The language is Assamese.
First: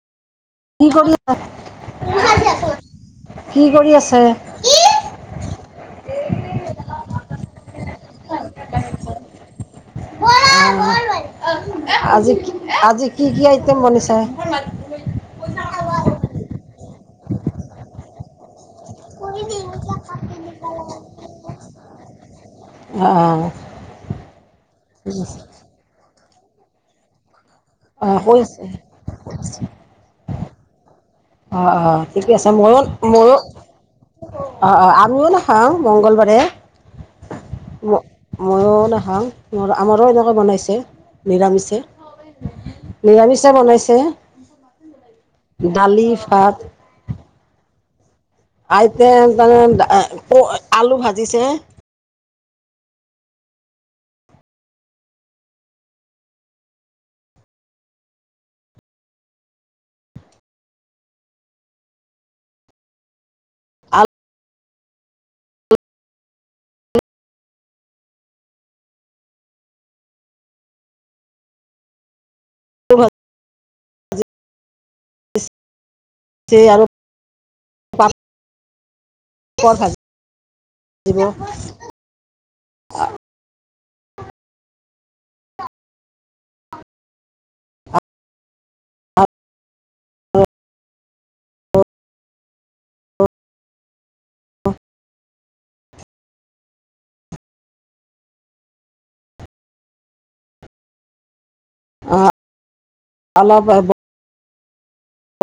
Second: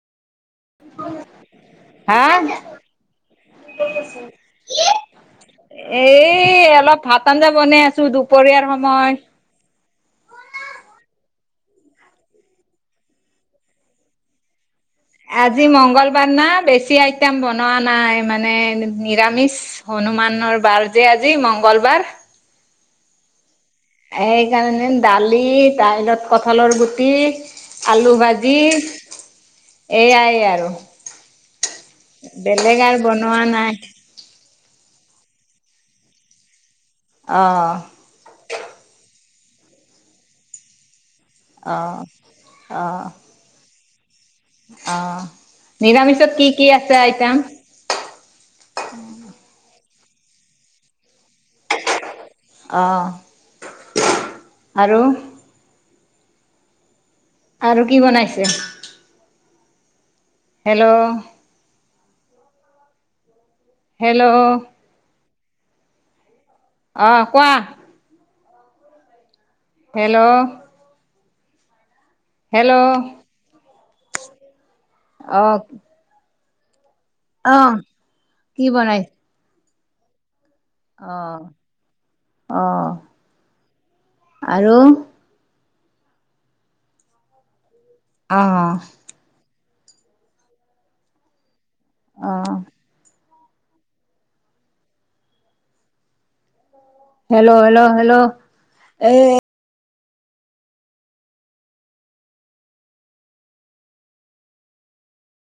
কি কৰি আ হা কি কৰি আছে? কি এ অলপ ভাত আঞ্জা বনাই আছোঁ দুপৰীয়াৰ সময়। মাল মৰ মাল অ। [unintelligible] আজি আজি কি, কি আইটেম বনিছে? আজি মংগলবাৰ না বেছি আইটেম বনোৱা নাই মানে নিৰামিষ হনুমানৰ বাৰ যে আজি মঙংগলবাৰ। অহ। সেইকাৰণে দালি ডাইলত কঁঠালৰ গুটি আলু অঁ কৈ ভাজি আছে এইয়াই আৰু। অ', অ', ঠিকে আছে বেলেগ ময়ো, আৰু ময়ো। বনোৱা নাই অ', অ', আমিও নাখাওঁ মংগলবাৰে। অ'। ম মইয়ো নাখাওঁ মোৰ আমাৰো এনেকৈ বনাইছে। নিৰামিষে অহ নিৰামিষে বনাইছে। অ', দালি নিৰামিষত কি, ভাত কি আছে আইটেম? আইতেম তান মানে ক আলু ভাজিছে। অহ আৰু। আৰু কি বনাইছে? হেল্ল'। আলু হেল্ল'। অ', কোৱা? হেল্ল'। হেল্ল'। অ'। যে আৰু অ', কি বনাই? পৰ ভ [unintelligible] অহ, অহ আৰু অ'। অ'। হেল্ল', হেল্ল', হেল্ল' এই অ' অলপ